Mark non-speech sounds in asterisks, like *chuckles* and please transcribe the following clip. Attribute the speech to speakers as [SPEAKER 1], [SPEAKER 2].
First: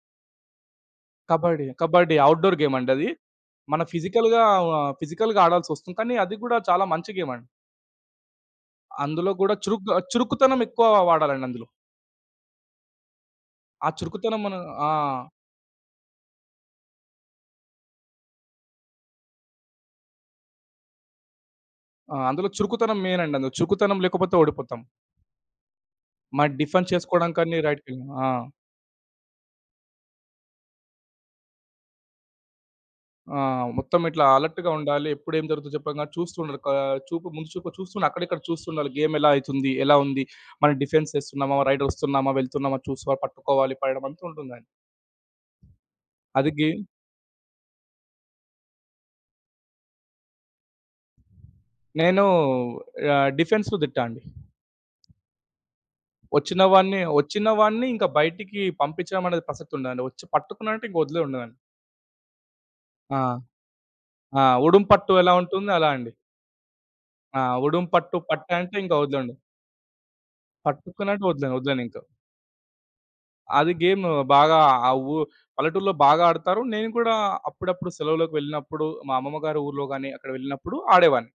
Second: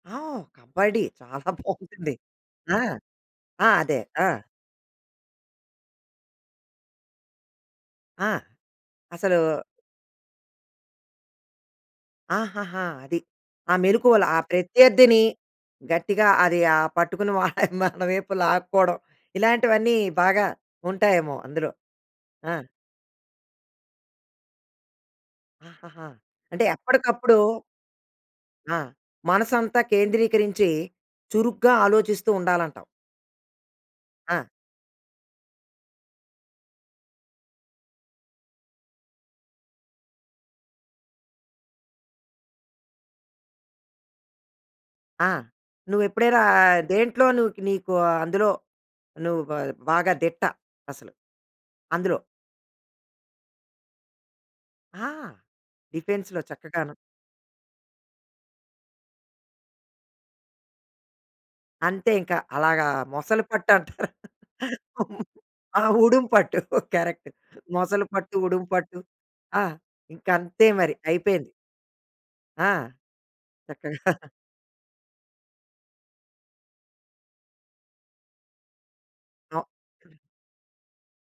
[SPEAKER 1] ఆ! కబడ్డీ చాలా
[SPEAKER 2] కబడ్డీ,
[SPEAKER 1] బావుంటుంది.
[SPEAKER 2] కబడ్డీ అవుట్‌డోర్
[SPEAKER 1] ఆ!
[SPEAKER 2] గేమండి అది.
[SPEAKER 1] ఆ!
[SPEAKER 2] మన
[SPEAKER 1] అదే. ఆ!
[SPEAKER 2] ఫిజికల్‌గా ఫిజికల్‌గా ఆడాల్సొస్తుంది. కానీ అది గూడా చాలా మంచి గేమండి.
[SPEAKER 1] ఆ!
[SPEAKER 2] అందులో
[SPEAKER 1] అసలు
[SPEAKER 2] గూడా చురుకుగా చురుకుతనం ఎక్కువ వాడాలండి అందులో.
[SPEAKER 1] ఆహాహా! అది. ఆ
[SPEAKER 2] ఆ
[SPEAKER 1] మెలుకువలు, ఆ
[SPEAKER 2] చురుకుతనం మనం ఆ!
[SPEAKER 1] ప్రత్యర్థిని గట్టిగా అది ఆ పట్టుకుని మన వైపు లాక్కోవడం ఇలాంటివన్నీ బాగా ఉంటాయేమో అందులో.
[SPEAKER 2] ఆ! అందులో
[SPEAKER 1] ఆ!
[SPEAKER 2] చురుకుతనం మెయినండి. అందులో చురుకుతనం లేకపోతే ఓడిపోతాం.
[SPEAKER 1] ఆహాహా!
[SPEAKER 2] మరి
[SPEAKER 1] అంటే
[SPEAKER 2] డిఫెన్స్ చేసుకోడం
[SPEAKER 1] ఎప్పటికప్పుడు
[SPEAKER 2] కాని రైట్‌వి ఆ!
[SPEAKER 1] ఆ! మనసంతా కేంద్రీకరించి, చురుగ్గా ఆలోచిస్తూ ఉండాలంటావు.
[SPEAKER 2] ఆ! మొత్తం ఇట్లా
[SPEAKER 1] ఆ!
[SPEAKER 2] అలర్ట్‌గా ఉండాలి. ఎప్పుడు ఏం జరుగుతుందో చెప్పంగా చూస్తూ ఉండాలి. కా చూపు ముందు చూపు చూస్తూను అక్కడిక్కడ చూస్తూ ఉండాలి. గేమ్ ఎలా అయితుంది, ఎలా ఉంది, మనం డిఫెన్స్ యేస్తున్నామా, రైట్ వస్తున్నామా, వెళ్తున్నామా చూసి ప పట్టుకోవాలి పడేడం అంతా ఉంటుందండి.
[SPEAKER 1] ఆ! నువ్వెప్పుడైనా
[SPEAKER 2] అది
[SPEAKER 1] ఆహ్,
[SPEAKER 2] గేమ్
[SPEAKER 1] దేంట్లోను నీకు అందులో నువ్వు బ బాగా దిట్ట అసలు. అందులో.
[SPEAKER 2] నేను ఆహ్, డిఫెన్సుకు దిట్ట అండి.
[SPEAKER 1] ఆ! డిఫెన్స్‌లో.
[SPEAKER 2] వచ్చిన
[SPEAKER 1] చక్కగాను.
[SPEAKER 2] వాడిని, వచ్చిన వాడిని ఇంకా బయటికి పంపిచ్చడమనేది ప్రసక్తి ఉండదండి. వచ్చి పట్టుకున్నానంటే ఇంకా వదిలేది ఉండదండి.
[SPEAKER 1] అంతే ఇంకా అలాగా
[SPEAKER 2] ఆ!
[SPEAKER 1] మొసలి పట్టు అంటారు.
[SPEAKER 2] ఆ! ఉడుం పట్టు ఎలా ఉంటుందో
[SPEAKER 1] ఆ!
[SPEAKER 2] అలా అండి.
[SPEAKER 1] ఉడుం పట్టు. కరెక్ట్.
[SPEAKER 2] ఆ! ఉడుం
[SPEAKER 1] మొసలి
[SPEAKER 2] పట్టు
[SPEAKER 1] పట్టు. ఉడుం
[SPEAKER 2] పట్టంటే ఇంకా
[SPEAKER 1] పట్టు.
[SPEAKER 2] వదులుండదు.
[SPEAKER 1] ఆ! ఇంకంతే మరి.
[SPEAKER 2] పట్టుకున్నంటే
[SPEAKER 1] అయిపోయింది.
[SPEAKER 2] వదలను వదిలనింక.
[SPEAKER 1] ఆ!
[SPEAKER 2] అది
[SPEAKER 1] *chuckles*
[SPEAKER 2] గేమ్
[SPEAKER 1] చక్కగా.
[SPEAKER 2] బాగా ఆ ఉ పల్లెటూరులో బాగా ఆడతారు. నేను కూడా అప్పుడప్పుడు సెలవుకి వెళ్ళినప్పుడు, మా అమ్మమ్మ గారి
[SPEAKER 1] ఓహ్
[SPEAKER 2] ఊర్లో గాని అక్కడికి వెళ్ళినప్పుడు ఆడేవాడిని.